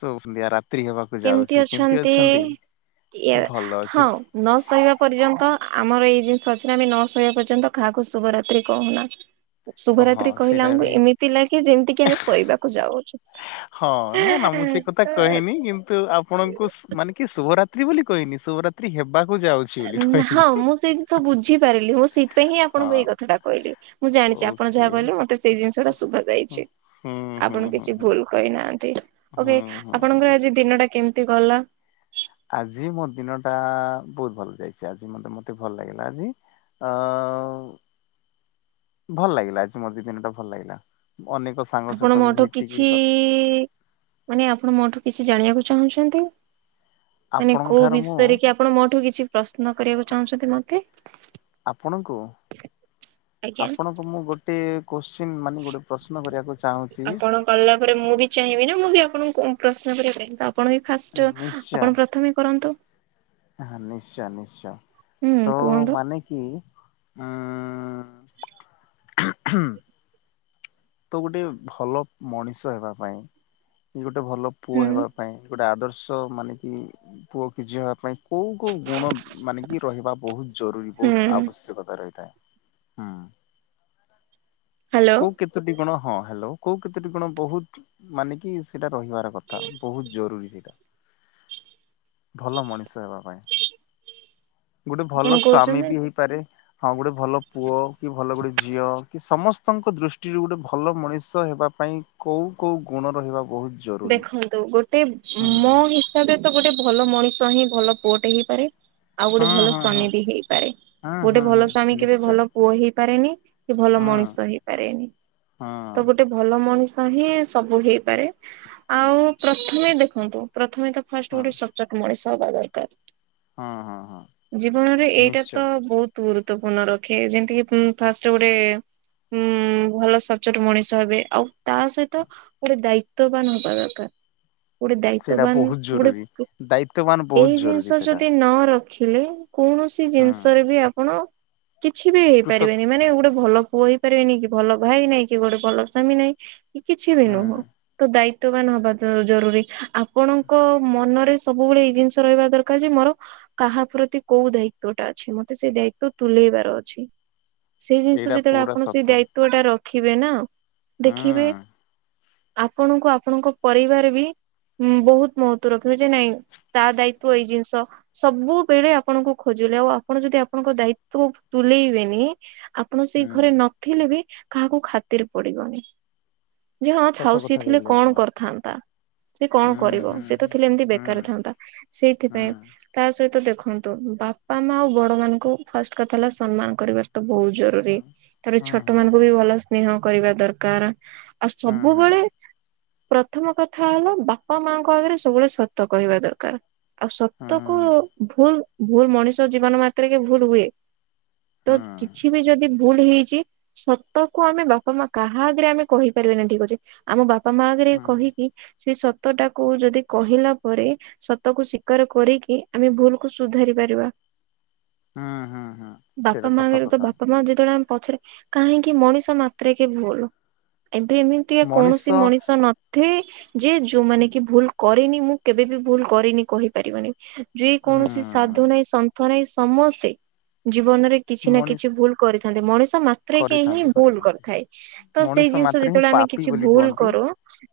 କେତେବେଳେ କରୁଛନ୍ତି ଆ ରା କେମିତି ଅଛନ୍ତି? ଇଏ ଭଲ ଅଛି ହଁ ନ ଶୋଇବା ପର୍ଯ୍ୟନ୍ତ ଆମର ଏଇ ଜିନିଷ ଅଛି ନା ଆମେ ନ ଶୋଇବା ପର୍ଯ୍ୟନ୍ତ କାହାକୁ ଶୁଭରାତ୍ରି କହୁନା। ହଁ ଶୁଭରାତ୍ରି କହିଲା ସେଇଟା ଆମକୁ ବି ଏମିତି ଲାଗେ ଯେମିତିକି ଆମେ ଶୋଇବାକୁ ଯାଉଛୁ। ହଁ ନା ନା ମୁଁ ସେ କଥା କହିନି କିନ୍ତୁ ଆପଣଙ୍କୁ ମାନେ କି ଶୁଭରାତ୍ରି ବୋଲି କ କହିନି ଶୁଭରାତ୍ରୀ ହେବାକୁ ଯାଉଛି ବୋଲି କହିଲି ହଁ ମୁଁ ସେଇ ଜିନିଷ ବୁଝିପାରିଲି ମୁଁ ସେଇଥିପାଇଁ ହିଁ ଆପଣଙ୍କୁ ହଁ ଏଇ କଥାଟା କହିଲି ମୁଁ ଜାଣି ଛି ଆପଣ ଯାହା ଓକେ। କହିଲେ ମତେ ସେଇ ଜିନିଷ ଟା ଶୁଭ ଯାଇଛି ହୁଁ ହୁଁ ଆପଣ ହୁଁ କିଛି ହୁଁ ଭୁଲ କହିନାହାନ୍ତି। ହୁଁ ଓକେ ହୁଁ ହୁଁ ହୁଁ। ଆପଣଙ୍କର ଆଜି ଦିନ ଟା କେମିତି ଗଲା। ଆଜି ମୋ ଦିନ ଟା ବହୁତ ଭଲ ଯାଇଛି ଆଜି ମତେ ମତେ ଭଲ ଲାଗିଲା ଆଜି ଅ। ଭଲ ଲାଗିଲା ଆଜି ମୋ ଦି ଦିନ ଟା ଭଲ ଲାଗିଲା। ଅନେକ ସାଙ୍ଗ ଆପଣ ସହିତ ବି ମୋଠୁ ଭେଟିକି କିଛି ମାନେ ଆପଣ ମୋଠୁ କିଛି। ଜାଣିବାକୁ ଚାହୁଁଛନ୍ତି ମାନେ ଆପଣଙ୍କ କୋଉ ଠାରୁ ମୁଁ ବିଷୟରେ କି ଆପଣ ମୋଠୁ କିଛି। ପ୍ରଶ୍ନ କରିବାକୁ ଚାହୁଁଛନ୍ତି ମତେ। ଆପଣଙ୍କୁ? ଆଜ୍ଞା ଆପଣଙ୍କୁ ମୁଁ ଗୋଟେ କୋଶ୍ଚିନ୍ ମାନେ ଗୋଟେ ପ୍ରଶ୍ନ କରିବାକୁ। ଚାହୁଁଛି। ଆପଣ କଲା ପରେ ମୁଁ ବି ଚାହିଁବି ନା ମୁଁ ବି ଆପଣଙ୍କୁ ପ୍ରଶ୍ନ କରିବା ପାଇଁ। ତ ଆ ଆପଣ ହିଁ ଫାଷ୍ଟ ନିଶ୍ଚୟ ଆପଣ ପ୍ରଥମେ କରନ୍ତୁ। ହଁ ନିଶ୍ଚୟ ନିଶ୍ଚୟ ହୁଁ ତ କୁହନ୍ତୁ ମାନେ କି। ଉଁ। ତ ଗୋଟେ ଭଲ ମଣିଷ ହେବା ପାଇଁ କି ଗୋଟେ। ଗୋଟେ ଭଲ ପୁଅ ହୁଁ ହେବା ପାଇଁ ଗୋଟେ ଆଦର୍ଶ ମାନେ କି ପୁଅ କି ଝିଅ ହେବା ପାଇଁ। କୋଉ କୋଉ ଗୁଣ ମାନେ କି ରହିବା ବହୁତ ଜରୁରୀ ହୁଁ ବହୁତ ଆବଶ୍ୟକତା ରହିଥାଏ? ହୁଁ ହ୍ୟାଲୋ କୋଉ କେତୋଟି ଗୁଣ। ହଁ ହାଲୋ କୋଉ କେତଟି ଗୁଣ ବହୁତ ମାନେ କି ସେଟା ରହିବାର କଥା ବହୁତ ଜରୁରୀ ସେଇଟା। ଭଲ ମଣିଷ ହେବା ପାଇଁ। ଗୋଟେ ଭଲ ଆପଣ ସ୍ଵାମୀ କହୁଛନ୍ତି ବି ହେଇପାରେ ହଁ ଗୋଟେ ଭଲ ପୁଅ, କି ଭଲ ଗୋଟେ ଝିଅ କି ସମସ ସ୍ତ ଙ୍କ ଦୃଷ୍ଟିରୁ ଗୋଟେ ଭଲ ମଣିଷ ହେବା ପାଇଁ କୋଉ କୋଉ ଗୁଣ ରହିବା। ବହୁତ ଜରୁରି। ଗଟେ ମୋ ହିସାବରେ ତ ଗୋଟେ ଭଲ ମଣିଷ ହିଁ ଭଲ ପୁଅଟେ ହେଇପାରେ। ଆଉ ଗୋଟେ ହଁ ଭଲ ହଁ ହଁ ସ୍ଵାମୀ ବି ହେଇପାରେ ହଁ ଗୋଟେ ହଁ ଭଲ ସ୍ଵାମୀ ହଁ କେବେ ନିଶ୍ଚୟ ଭଲ ପୁଅ ହେଇପାରେ ନି। କି ଭଲ ହଁ ମଣିଷ ହେଇପାରେନି ହଁ ତ ଗୋଟେ ଭଲ ମଣିଷ ହିଁ ସବୁ ହେଇପାରେ। ଆଉ ପ୍ରଥମେ ଦେଖନ୍ତୁ ପ୍ରଥମେ ତ ଫାଷ୍ଟ ହଁ ଗୋଟେ ସଚୋଟ ମଣିଷ ହବା ଦରକାର। ହଁ ହଁ ହଁ ଜୀବନରେ ଏଇଟା ନିଶ୍ଚୟ ତ ବହୁତ। ଗୁରୁତ୍ୱପୂର୍ଣ୍ଣ ରଖେ ଯେମତି ଉଁ କି ଫାଷ୍ଟ ରେ ଗୋଟେ। ଉଁ ଭଲ ସଚୋଟ ମଣିଷ ହେବେ ଆଉ ତା ସହିତ ଗୋଟେ ଦାୟି ତ୍ବ ବାନ ହବା ଦରକାର। ଗୋଟେ ସେଇଟା ଦାୟିତ୍ୱବାନ ବହୁତ ଗୋଟେ ଜରୁରୀ। ଉ ଦାୟିତ୍ୱବାନ ବହୁତ ଏଇ ଜରୁରୀ ଜିନିଷ ସେଇଟା ଯଦି ନ ର ଖିଲେ କୌଣସି ହୁଁ ଜିନିଷରେ ବି ଆପଣ। କିଛି ବି କୃତକ ହେଇପାରିବେନି ମାନେ ଗୋଟେ ଭଲ ପୁଅ ହେଇପାରିବେନି କି ଭଲ ଭାଇ ନାଇଁ କି ଗୋଟେ ଭଲ ସ୍ଵାମୀ ନାଇଁ। କି କିଛି ବି ନୁହଁ। ହୁଁ ତ ଦାୟିତ୍ୱବାନ ହବା ଜ-ଜରୁରୀ ଆପଣଙ୍କ ମନରେ ସବୁବେଳେ ଏଇ ଜିନିଷ ରହିବା ଦରକାର ଯେ ମ କାହା ପ୍ରତି କୋଉ ଦାୟିତ୍ୱ ଟା ଅଛି ମତେ ସେଇ ଦାୟିତ୍ୱ ତୁଲେଇବାର ଅଛି। ସେଇ ଜିନିଷ ଏଇଟା ଯେତେବେଳେ ପୁରା ଆପଣ ସତ ସେଇ ଦାୟିତ୍ଵ ଟା ରଖିବେ ନା ହୁଁ ଦେଖିବେ। ଆପଣଙ୍କୁ ଆପଣଙ୍କ ପରିବାର ବି। ଉଁ ବହୁତ ମହତ୍ତ୍ଵ ରଖିବ ଯେ ନାଇଁ ତା ଦାୟିତ୍ଵ ଏଇ ଜିନିଷ ସବୁବେଳେ ଆପଣଙ୍କୁ ଖୋଜ [unintelligible] ଆଉ ଆପଣ ଯଦି ଆପଣଙ୍କ ଦାୟିତ୍ଵ ତୁଲେଇବେନି। ଆପଣ ସେଇ ହୁଁ ଘରେ ନଥିଲେ ବି କାହାକୁ ଖାତିର ପଡିବନି ଯେ ହଁ ସତ ଥାଉ ସିଏ କଥା ଥିଲେ କହିଲେ କଣ ଆପଣ କରିଥାନ୍ତା। ସେ କଣ ହୁଁ କରିବ ହୁଁ ସେ ତ ହୁଁ ଥିଲେ ଏମିତି ବେକାର ହୁଁ ଥାନ୍ତା ହୁଁ। ସେଇଥିପାଇଁ ତା ସହିତ ଦେଖ ଦେଖନ୍ତୁ ବାପା ମା ଆଉ ବଡ ମାନଙ୍କୁ ଫାର୍ଷ୍ଟ କଥା ହେଲା ସନ୍ମାନ୍ କରିବାର ତ ବହୁ ଜରୁରୀ ତାପରେ ଛୋଟ ମାନଙ୍କୁ ବି ଭଲ ସ୍ନେହ କରିବା ଦରକାର ବୁବେଳେ। ପ୍ରଥମ କଥା ହେଲା ବାପା ମା ଙ୍କ ଆଗରେ ସବୁବେଳେ ସତ କହିବା ଦରକାର। ଆଉ ସତ କୁ ଭୁଲ ଭୁଲ ମଣିଷ ଜୀବନ ମାତ୍ରେକେ ଭୁଲ ହୁଏ। ତ କିଛି ବି ଯଦି ଭୁଲ ହେଇଛି ସତ କୁ ଆମେ ବାପା ମା କାହା ଆଗରେ ଆମେ କହିପାରିବାନି ଠିକ ଅଛି ଆମ ବା ବାପା ମା ଆଗେରେ କହିକି ସେ ସ ସତ ଟାକୁ ଯଦି କହିଲା ପରେ ସତ କୁ ସ୍ବୀକାର କରିକି ଆମେ ଭୁଲ କୁ ସୁଧାରି ପାରିବା। ହୁଁ ହୁଁ ହୁଁ ବାପା ସେଇଟା ମା ସତ ଆଗରେ ତ କଥା। ବାପା ମା ଯେତେବେଳେ ଆମେ ପଛରେ କାହିଁକି ମଣିଷ ମାତ୍ରେକେ ଭୁଲୁ ଏବେ ଏମି ତିଆ ମଣିଷ କୌଣସି ମଣିଷ ନ ଥେ ଯେ ଯୋଉମାନେ କି ଭୁଲ କରେନି ମୁଁ କେବେ ବି ଭୁଲ କରେନି କହିପାରିବନି। ହୁଁ ଯେକୌଣସି ସାଧୁ ନାହିଁ ସନ୍ଥ ନାହିଁ ସମସ୍ତେ ଜୀବନରେ କିଛି ନା ମଣିଷ କିଛି ଭୁଲ କରି ମାତ୍ରେକେ ହିଁ କରିଥାନ୍ତି ଭୁଲ କରିଥାନ୍ତି କରିଥାଏ ତ ସେଇ ମଣିଷ ଜିନିଷ ମାତ୍ରେ ହିଁ ଯେତେବେଳେ ଆମେ କି ପାପି କିଛି ବୋଲି ଭୁଲ କୁହନ୍ତି କରୁ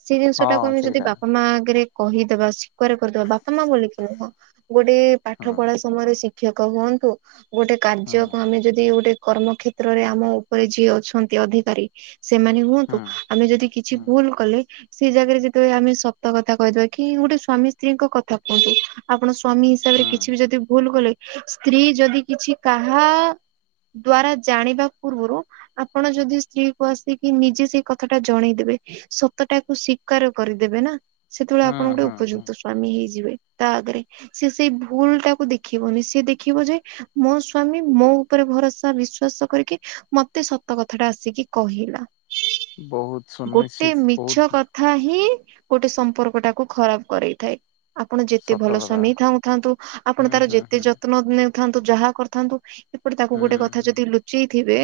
ସେ ହଁ ଜିନିଷଟାକୁ ଆମେ ଯଦି ସେଇଟା ବାପା ମା ଆଗେରେ କହିଦବା ସ୍ଵି କାର ଉପରେ କରିଦବା ବାପା ମା ବୋଲି କି ନୁହଁ ଗୋଟେ ହଁ ପାଠ ପଢା ସମୟରେ ଶିକ୍ଷକ ହୁଅନ୍ତୁ। ଗୋଟେ ହଁ କାର୍ଯ୍ୟ କୁ ଆମେ ଯଦି ଗୋଟେ କର୍ମ କ୍ଷେତ୍ର ରେ ଆମ ଉପରେ ଯିଏ ଅଛନ୍ତି ଅଧିକାରୀ। ସେମାନେ ହଁ ହୁଅନ୍ତୁ ଆମେ ଯଦି କିଛି ହଁ ଭୁଲ କଲେ। ସେଇ ଜାଗାରେ ଯେତେବେଳେ ଆମେ ସତ କଥା କହିଦବା କି ଗୋଟେ ସ୍ଵାମୀ ସ୍ତ୍ରୀଙ୍କ କଥା କୁହନ୍ତୁ ଆପଣ ସ ସ୍ଵାମୀ ହିସାବରେ ହଁ କିଛି ବି ଯଦି ଭୁଲ କଲେ ସ୍ତ୍ରୀ ଯଦି କିଛି କାହା। ଦ୍ଵାରା ଜାଣିବା ପୂର୍ବରୁ ଆପଣ ଯଦି ସ୍ତ୍ରୀ କୁ ଆସିକି ନିଜେ ସେ କଥା ଟା ଜଣେଇଦେବେ ସତ ଟାକୁ ସ୍ବୀକାର କରିଦେବେ ନା। ସେତେବେଳେ ହଁ ଆପଣ ଗୋଟେ ହଁ ହଁ ଉପଯୁକ୍ତ ସ୍ଵାମୀ ହେଇଯିବେ। ତା ଆଗରେ ସେ ସେଇ ଭୁଲ ଟାକୁ ଦେଖିବନି ସେ ଦେଖିବ ଯେ ମୋ ସ୍ଵାମୀ ମୋ ଉପରେ ଭରସା ବିଶ୍ଵାସ କରିକି ମତେ ସତ କଥା ଟା ଆସିକି କହିଲା। ବହୁତ ଗୋଟେ ସୁନିଶ୍ଚିତ ବହୁତ ମିଛ କଥା ହିଁ ଗୋଟେ ସମ୍ପର୍କ ଟାକୁ ଖରାପ କରେଇଥାଏ। ଆପଣ ଯେତେ ସତ ଭଲ କଥା ସ୍ଵାମୀ ଥାଉଁ ଥାନ୍ତୁ ହୁଁ ଆପଣ ତାର ହୁଁ ଯେତେ ହୁଁ ଯତ୍ନ ନେ ଥାନ୍ତୁ ଯାହା କରିଥାନ୍ତୁ ଏପଟେ ତାକୁ ହୁଁ ଗୋଟେ କଥା ହୁଁ ଯଦି ଲୁଚେଇ ଥିବେ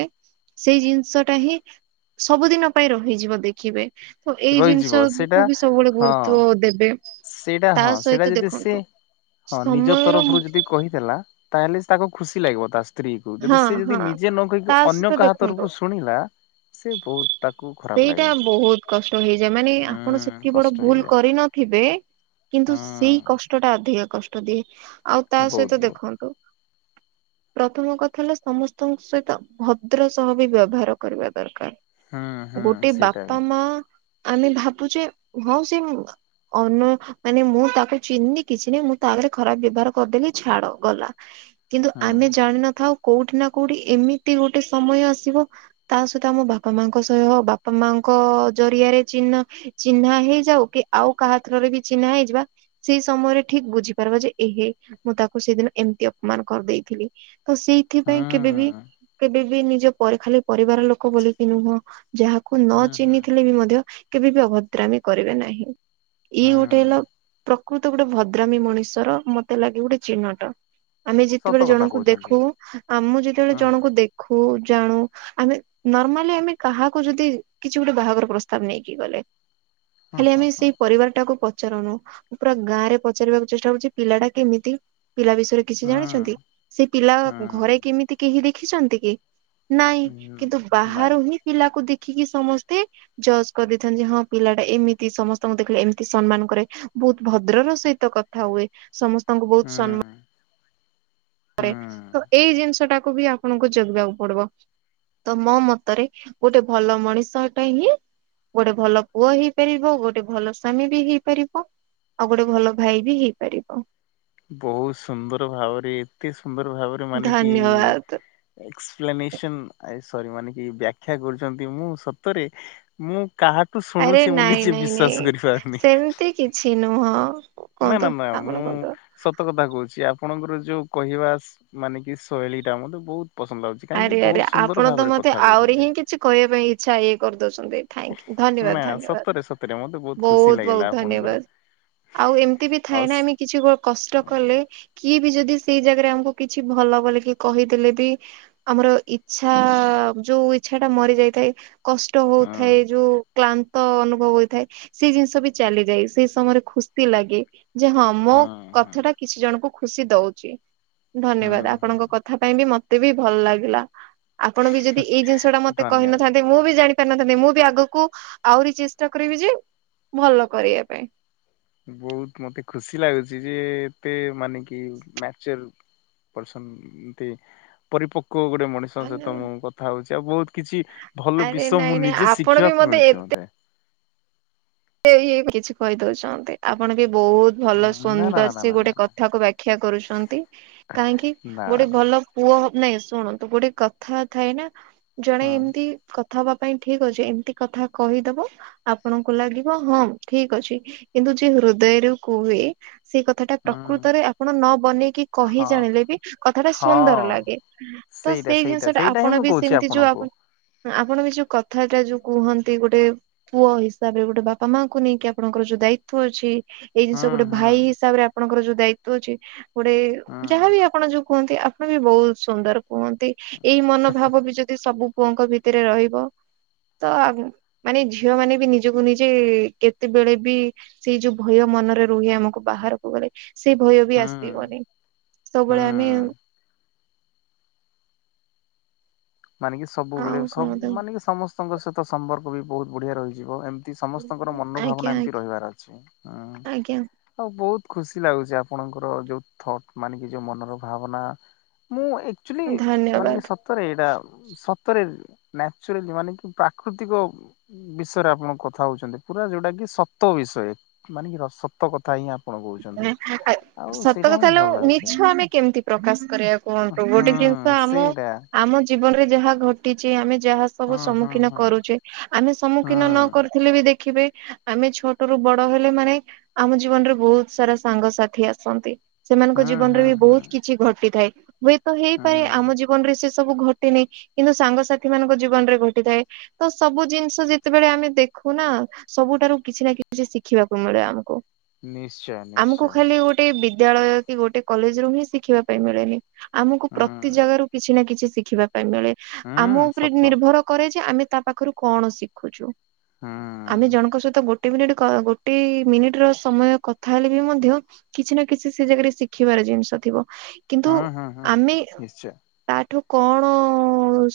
ସେଇ ଜିନିଷ ଟା ହିଁ ସବୁଦିନ ପାଇଁ ରହିଯିବ ଦେଖିବେ। ତ ଏଇ ରହିଯିବ ଜିନିଷ ସେଇଟା କୁ ବି ସବୁବେଳେ ହଁ ଗୁରୁତ୍ବ ଦେବେ। ସେଇଟା ତା ହଁ ସେଇଟା ସହିତ ଯଦି ସେ ଦେଖନ୍ତୁ ହଁ ନିଜ ସମୟର ତରଫରୁ ଯଦି କହିଦେଲା। ତାହେଲେ ତାକୁ ଖୁସି ଲାଗିବ ତା ସ୍ତ୍ରୀ କୁ ଯଦି ହଁ ସେ ଯଦି ହଁ ନିଜେ ନ କହିକି ତା ଅନ୍ୟ ସହିତ କାହା ଦେଖନ୍ତୁ ତରଫରୁ ଶୁଣିଲା। ସେ ବହୁତ ତାକୁ ଖରାପ ଲାଗେ। ତ ହେଇଯାଏ ମାନେ ଆପଣ ହୁଁ ସେତିକି ବଡ କଷ୍ଟ ଭୁଲ ହେଇଯାଏ କରି ନଥିବେ କିନ୍ତୁ ସେଇ ହୁଁ କଷ୍ଟ ଟା ଅଧିକ କଷ୍ ଷ୍ଟ ଦିଏ। ଆଉ ତା ବହୁତ ସହିତ ବହୁତ ଦେଖନ୍ତୁ, ପ୍ର ପ୍ରଥମ କଥା ହେଲା ସମସ୍ତଙ୍କ ସହିତ ଭଦ୍ର ସହ ବି ବ୍ୟବହାର କରିବା ଦରକାର। ହୁଁ ହୁଁ ଗୋଟେ ସେଇଟା ବାପା, ବି ମା ଆମେ ଭାବୁଛେ ହଁ ସେ ମ ଅନ ମାନେ ମୁଁ ତାକୁ ଚିହ୍ନନି କିଛି ନାହିଁ, ମୁଁ ତା ଆଗରେ ଖରାପ ବ୍ୟବହାର କରିଦେଲି ଛାଡ ଗଲା। କିନ୍ତୁ ହୁଁ ଆମେ ଜାଣିନ ଥାଉ କୋଉଠି ନା କୋଉଠି ଏମିତି ଗୋଟେ ସମୟ ଆସିବ ତା ସହିତ ଆମ ବାପା ମାଙ୍କ ସହ ବାପା, ମା ଙ୍କ ଜରିଆରେ ଚିହ୍ନ ଚିହ୍ନା ହେଇଯାଉ କି ଆଉ କାହା ଥ୍ରୋ ରେ ବି ଚିହ୍ନା ହେଇଯିବା ସେଇ ସମୟରେ ଠିକ ବୁଝିପାରବା ଯେ ଏ ହେ ମୁଁ ତାକୁ ସେଇଦିନ ଏମତି ଅପମାନ କରି ଦେଇଥିଲି। ତ ସେଇଥିପାଇଁ କେବେ ବିି ହୁଁ କେବେ ବି ନିଜ ପର ଖାଲି ପରିବାର ଲୋକ ବୋଲିକି ନୁହଁ ଯାହାକୁ ନ ହୁଁ ଚିହ୍ନି ହୁଁ ଥିଲେ ବି ମଧ୍ୟ କେବେବି ଅଭଦ୍ରାମି କରିବେ ନାହିଁ। ଇଏ ଗୋଟେ ହେଲା, ହୁଁ ପ୍ର କତ ଗୋଟେ ଭଦ୍ରାମି ମଣିଷର ମତେ ଲାଗେ ଗୋଟେ ଚିହ୍ନଟ ଆମେ ସତ ଯେତେବେଳେ କଥା ଜଣଙ୍କୁ ଦେ କହୁଛନ୍ତି ଖୁ ଆମ ଯେତେବେଳେ ହୁଁ ଜଣଙ୍କୁ ଦେଖୁ ଜାଣୁ ଆମେ ନର୍ମାଲି ଆମେ କାହାକୁ ଯଦି କିଛି ଗୋଟେ ବାହାଘର ପ୍ରସ୍ତାବ ନେଇକି ଗଲେ ହଁ ଖାଲି ହଁ ଆମେ ହଁ ସେଇ ପରିବାରଟାକୁ ପ ଚାରୁନୁ ମୁଁ ପୁରା ଗାଁ ରେ ପଚାରିବାକୁ ଚେଷ୍ଟା କରୁଚି ପିଲାଟା କେମିତି? ପିଲା ବିଷୟରେ କିଛି ଜାଣିଛନ୍ତି, ସେ ପିଲା ହୁଁ ଘରେ କେମିତି କେହି ଦେଖିଛନ୍ତି କି? ନାଇଁ ହୁଁ କିନ୍ତୁ ନାଇଁ ବାହାରୁ ହିଁ ପିଲାକୁ ଦେ ଖିକି ସମସ୍ତେ ଜଜ୍ କରିଦେଇଥାନ୍ତି, ହଁ ପିଲାଟା ଏମିତି ସମସ୍ତଙ୍କୁ ଦେଖିଲେ ଏମିତି ସମ୍ମାନ କରେ। ବହୁତ ଭଦ୍ରର ସହିତ କଥା ହୁଏ। ସମ ସ୍ତଙ୍କୁ ବହୁତ ହୁଁ ସମ୍ମାନ ହୁଁ କରେ ତ ଏଇ ଜିନିଷଟା କୁ ବି ଆପଣଙ୍କୁ ଜଗିବାକୁ ପଡିବ। ତ ମୋ ମତରେ ଗୋଟେ ଭଲ ମଣିଷଟା ହିଁ ଗୋଟେ ଭଲ ପୁଅ ହେଇପାରିବ, ଗୋଟେ ଭଲ ସ୍ଵାମୀ ବି ହେଇପାରିବ। ଆଉ ଗୋଟେ ଭଲ ଭାଇ ବି ହେଇପାରିବ। ବହୁତ ସୁନ୍ଦର ଭାବରେ ଏତେ ସୁନ୍ଦର ଭାବରେ ମାନେ କି ଧନ୍ୟବାଦ ଏକ୍ସପ୍ଲାନେସନ ଆ ସରି ମାନେ କି ବାଖ୍ୟା କରୁଛନ୍ତି, ମୁଁ ସତରେ ମୁଁ କାହାଠୁ ଆରେ ଶୁଣୁଛି ମୁଁ ନାଇଁ ନିଜେ ନାଇଁ ନାଇଁ ବିଶ୍ଵାସ କରିପାରୁନି। ସେମିତି କିଛି ନୁହଁ ନା କୁହନ୍ତୁ ନା ନା ଆପଣ ମୁଁ କୁହନ୍ତୁ। ସତ କଥା କହୁଛି ଆପ ଆପଣଙ୍କର ଯୋଉ କହିବା ଶ ମାନେ କି ଶୈଳୀଟା ମୋତେ ବହୁତ ପସନ୍ଦ ଲାଗୁଛି କାହିଁକି ଆରେ ଆରେ ବହୁତ ସୁନ୍ଦର ଆପଣ ତ ଭାବରେ ମତେ କଥା ଆହୁରି କହୁଛନ୍ତି। ହିଁ କିଛି କହିବା ପାଇଁ ଇଚ୍ଛା ଇଏ କରିଦଉଛନ୍ତି। ଥାଇଙ୍କି ଧନ୍ୟବାଦ ନା ଧନ୍ୟବାଦ। ସତରେ ସତରେ ମତେ ଖୁସି ବହୁତ ଲାଗିଲା ବହୁତ ଆପଣଙ୍କର ଧନ୍ୟବାଦ। ଆଉ ଏମିତି ବି ଥାଏ ଆଉ ନା ଆମେ କିଛି କଷ୍ଟ ହଁ କଲେ କି କେହି ବି ଯଦି ସେଇ ଜାଗାରେ ଆମକୁ କିଛି ଭଲ ବୋଲିକି କହିଥିଲେ ବି ଆମର ଇଚ୍ଛା ଯୋଉ ଇଚ୍ଛାଟା ମରି ଯାଇଥାଏ, କଷ୍ଟ ହଉଥାଏ ଯୋଉ କ୍ଳାନ୍ତ ଅନୁଭବ ହୋଇଥାଏ ସେଇ ଜିନଷ ବି ଚାଲିଯାଏ, ସେଇ ସମୟରେ ଖୁସି ଲାଗେ। ଯେ ହଁ ମୋ କଥାଟା କିଛି ଜଣଙ୍କୁ ଖୁସି ଦଉଚି। ହଁ ଧନ୍ୟବାଦ। ଆପଣଙ୍କ ହଁ କଥା ପାଇଁ ବି ମତେ ବି ଭଲ ଲାଗିଲା। ଆପଣ ବି ଯଦି ଏଇ ଜିନଷ ଟା ମତେ ଧନ୍ୟବାଦ। କହିନଥାନ୍ତେ ମୁଁ ବି ଜାଣିି ପାରିନଥାନ୍ତି ମୁଁ ବି ଆଗକୁ ଆହୁରି ଚେଷ୍ଟା କରିବି ଯେ ଭଲ କରିଆ ପାଇଁ। ବହୁତ ମତେ ଖୁସି ଲାଗୁଚି ଯେ ଏତେ ମାନେ କି ମ୍ୟାଚୋର। ଛନ୍ତି ପରିପକ୍ୱ ଗୋଟେ ମଣିଷଙ୍କ ଧନ୍ୟବାଦ। ସହିତ ମୁଁ କଥା ହଉଛି ଆଉ ବହୁତ କିଛି ଭଲ ଆରେ ବିଷୟ ନାଇଁ ମୁଁ ନାଇଁ ନିଜେ ଆପଣ ବି ଶିଖିବାକୁ ମିଳୁଛି ମତେ। ଏଇ ଏ କିଛି କହି ଦଉଛନ୍ତି ଆପଣ ବି ବହୁତ ଭଲ ହଁ ନା ନା ନା ସୁନ୍ଦର ନା ସେ ନା ଗୋଟେ ନା ନା। କଥାକୁ ବାଖ୍ୟା କରୁଛନ୍ତି କାହିଁକି ନା ଗୋଟେ ନା ଭଲ ପୁଅ ହବ ନାଇଁ ଶୁଣନ୍ତୁ, ଗୋଟେ କଥା ଥାଏ ନା ଜଣେ ହୁଁ ଏମତି କ ବା ପାଇଁ ଠିକ ଅଛି ଏମିତି କଥା କହିଦବ ଆପଣଙ୍କୁ ଲାଗି ହଁ ହଁ ଠିକ ଅଛି କିନ୍ତୁ ଯିଏ ହୃଦୟରୁ କୁହେ ସେଇ କଥା ଟା ହୁଁ। ପ୍ରକୃତରେ ଆପଣ ନ ବନେଇକି କହି ହଁ ଜାଣିଲେ ବି କଥା ଟା ସୁନ୍ଦର ହଁ ଲାଗେ। ତ ସେଇଟା ସେଇ ସେଇଟା ଜିନିଷଟା ସେଇଟା ହିଁ ଆପଣ ମୁଁ ବି କହୁଛି ସେମିତି ଯୋଉ ଆପଣଙ୍କୁ। ଆପଣ ବି ଯୋଉ କଥାଟା ଯୋଉ କୁହନ୍ତି ଗୋଟେ ପୁଅ ହିସାବରେ ଗୋଟେ ବାପା ମାଙ୍କୁ ନେଇକି ଆପଣଙ୍କର ଯୋଉ ଦାୟିତ୍ଵ ଅଛି ଏଇ ହୁଁ ଜିନିଷ ଗୋଟେ ହୁଁ ଭାଇ ହିସାବରେ ଆପଣଙ୍କର ଯୋଉ ଦାୟିତ୍ଵ ଅଛି ଗୋଟେ ହୁଁ ଯାହାବି ଆପଣ ଯୋଉ କୁହନ୍ତି ଆପଣ ବି ବହୁତ ସୁନ୍ଦର କୁହନ୍ତି ଏଇ ମନୋଭାବ ବି ଯଦି ସବୁ ପୁଅଙ୍କ ଭିତରେ ରହିବ ତ ମାନେ ଝିଅ ମାନେ ବି ନିଜକୁ ନିଜ ଯେ କେତେବେଳେ ବି ସେଇ ଯୋଉ ଭୟ ମନରେ ରୁହେ ଆମକୁ ବାହାରକୁ ଗଲେ ସେ ଭୟ ବି ହୁଁ ଆସିବନି ସବୁବେଳେ ଆମେ ହୁଁ। ମାନେ କି ସବୁବେଳେ ଆଉ କଣ ସବୁ ମାନେ କି ସମସ୍ତଙ୍କ ସହିତ ସମ୍ପର୍କ ବି ବହୁତ ବଢିଆ ରହିଯିବ ଏମ ସମସ୍ତଙ୍କର ଆଜ୍ଞା ମନୋଭାବନା ଏମିତି ଆଜ୍ଞା ରହିବାର ଅଛି ହଁ ଆଜ୍ଞା ଆଉ ବହୁତ ଖୁସି ଲାଗୁଛି ଆପଣଙ୍କର ଯୋଉ ଥଟ୍ ମାନେ କି ଯୋଉ ମନର ଭାବନା ମୁଁ ଆକ୍ଚୁଲି ଧନ୍ୟବାଦ। ମାନେ ସତରେ ଏଇଟା ସତରେ ନ୍ୟାଚୁରାଲି ମାନେ କି ପ୍ରାକୃତିକ ବିଷୟରେ ଆପଣ କଥା ହଉଛନ୍ତି। ପୁରା ଯୋଉଟା କି ସତ ବିଷୟ ମାନେ କି ସତ କଥା ହି ସତକଥା ହିଁ ହେଲେ ଭଲ ଲାଗୁଛି ମିଛ ଆମେ କେମିତି ପ୍ରକାଶ କରିବାକୁ କୁହନ୍ତୁ ଗୋଟେ ଜିନଷ ହୁଁ ଆମ ସେଇଟା। ଆମ ଜୀବନରେ ଯାହା ଘଟିଛି ଆମେ ଯାହା ସବୁ ହୁଁ ହୁଁ ସମ୍ମୁଖୀନ ହୁଁ କରୁଛେ ଆମେ ହୁଁ ସମ୍ମୁଖୀନ ନ କରୁଥିଲେ ବି ଦେଖିବେ ଆମେ ଛୋଟ ରୁ ବଡ ହେଲେ ମାନେ ଆମ ଜୀବନରେ ବହୁତ ସାରା ସାଙ୍ଗସାଥି ଆସନ୍ତି। ସେମାନଙ୍କ ହୁଁ ଜୀବନରେ ହୁଁ ବି ହୁଁ ବହୁତ କିଛି ଘଟିଥାଏ ହୁଏତ ହେଇପାରେ ହୁଁ। ଆମ ଜୀବନରେ ସେ ସବୁ ଘଟିନି କିନ୍ତୁ ସାଙ୍ଗସାଥି ମାନଙ୍କ ଜୀବନ ରେ ଘଟିଥାଏ ତ ସବୁ ଜିନିଷ ଯେତେବେଳେ ଆମେ ଦେଖ ଖୁ ନା ସବୁଠାରୁ କିଛି ନା କିଛି ଶିଖିବାକୁ ମିଳେ ଆମକୁ ନିଶ୍ଚୟ ଆମକୁ ନିଶ୍ଚୟ। ଖାଲି ଗୋଟେ ବିଦ୍ୟାଳୟ କି ଗୋଟେ କଲେଜ ରୁ ହିଁ ଶିଖିବା ପାଇଁ ମିଳେନି ଆମକୁ ହୁଁ ପ୍ରତି ଜାଗା ରୁ କିଛି ନା କିଛି ଶିଖିବା ମିଳେ ଆମ ହୁଁ ଉପରେ ସତ ନିର୍ଭର କରେ ଯେ ଆମେ ତା ପାଖରୁ କଣ ଶିଖୁଛୁ। ହୁଁ। ଆମେ ଜଣଙ୍କ ସହିତ ଗୋଟେ ମିନିଟ୍ ଗୋଟେ ମିନିଟ୍ ର ସମୟ କଥା ତାହେଲେ ବି ମଧ୍ୟ କିଛି ନା କିଛି ସେ ଜାଗାରେ ଶିଖିବାର ଜିନିଷ ଥିବ। କିନ୍ତୁ ହୁଁ ହୁଁ ହୁଁ ଆମେ ନିଶ୍ଚୟ ତାଠୁ କଣ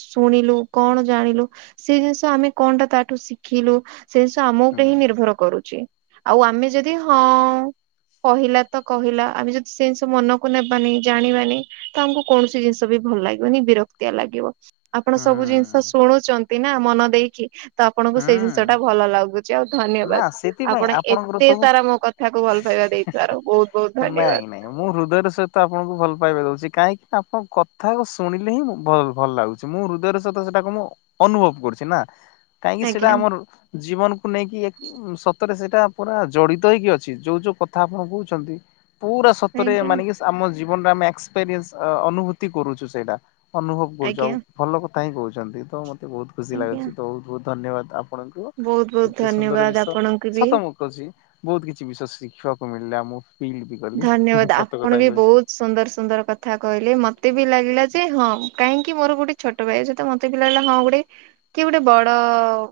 ଶୁଣିଲୁ କଣ ଜାଣିଲୁ ସେ ଜିନିଷ ଆମେ କଣଟା ତାଠୁ ଶିଖିଲୁ ସେ ଜିନିଷ ଆମ ହୁଁ ଉପରେ ହିଁ ନିର୍ଭର କରୁଛି ଆଉ ଆମେ ଯଦି ହଁ କହିଲା ତ କହିଲା ଆମେ ଯଦି ସେ ଜିନିଷ ମନକୁ ନେବାନି ଜାଣିବାନି ତ ଆମକୁ କୌଣସି ଜିନିଷ ବି ଭଲ ଲାଗିବନି ବିରକ୍ତିଆ ଲାଗିବ ଆପଣ ସବୁ ହୁଁ ଜିନିଷ ଶୁଣୁଛନ୍ତି ନା ମନ ଦେଇକି ତ ଆପଣଙ୍କୁ ସେଇ ଜିନିଷ ଟା ହୁଁ। ଭଲ ଲାଗୁଛି ଆଉ ନା ଧନ୍ୟବାଦ ସେଥିପାଇଁ ଆପଣ ଆପଣଙ୍କର ଏତେ ସବୁ ସାରା ମୋ କଥା ନାଇଁ ନାଇଁ ମୁଁ ହୃଦୟରେ ସହିତ ଆପଣଙ୍କୁ ଭଲ ପା ଉଛି କାହିଁକି ନା ଆପଣ କଥା ଶୁଣେ ହିଁ ଭଲ ଲାଗୁଛି ମୁଁ ହୃଦୟ ସହିତ ସେଟାକୁ ମୁଁ ଅନୁଭବ କରୁଛି ନା କାହିଁକି ସେଇଟା ଆଜ୍ଞା ଆମର ଜୀବନକୁ ନେଇକି ରେ ସେଇଟା ପୁରା ଜଡ଼ିତ ହେଇକି ଅଛି ଯୋଉ ଯୋଉ କଥା ଆପଣ କହୁଛନ୍ତି ପୁରା ସତରେ ଆଜ୍ଞା ମାନେ କି ଆମ ଜୀବନରେ ଆମେ ଏକ୍ସପେରିଏନସ୍ ଅନୁଭୂତି କରୁଛୁ ସେଇଟା ଅନୁଭବ କରୁଛ ଆଉ ଆଜ୍ଞା ଭଲ କଥା ହିଁ କହୁଛନ୍ତି ତ ମତେ ବହୁତ ଖୁସି ଆଜ୍ଞା ଲାଗୁଛି ତ ବହୁତ ବହୁତ ଧନ୍ୟବାଦ। ଆପଣଙ୍କୁ ବହୁତ ବହୁତ ଏତେ ସୁନ୍ଦର ଧନ୍ୟବାଦ ବିଷୟ ଆପଣଙ୍କୁ ବି। ସତ ମୁଁ କହୁଛି ବହୁତ କିଛି ବିଷୟ ଶିଖିବାକୁ ମିଳିଲା ମୁଁ ଫିଲ୍ ବି କଲି। ଧନ୍ୟବାଦ ସତ ଆପଣ କଥା ବି କହୁଛି ବହୁତ ସୁନ୍ଦର ସୁନ୍ଦର କଥା କହିଲେ ମତେ ହୁଁ ବି ଲାଗିଲା ଯେ ହଁ କାହିଁକି ମୋର ଗୋଟେ ଛୋଟ ଭାଇ ସହିତ ମତେ ପିଲାବେ ହଁ ଗୋଟେ କି ଗୋଟେ ବଡ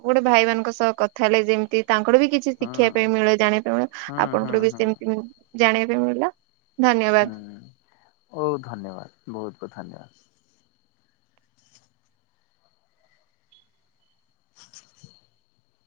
ଗୋଟେ ଭାଇମାନଙ୍କ ସହ କଥା ହେଲେ ଯେମିତି ତାଙ୍କର ବି କିଛି ଶିଖିବା ପାଇଁ ହୁଁ ମିଳେ ଜାଣିବା ପାଇଁ ମିଳେ ହୁଁ ଆପଣଙ୍କରୁ ବି ହୁଁ ସେମିତି ଜାଣିବା ପାଇଁ ମିଳିଳା। ହୁଁ ବହୁତ ଧନ୍ୟବାଦ ବହୁତ ବହୁତ ଧନ୍ୟବାଦ। [inaudible]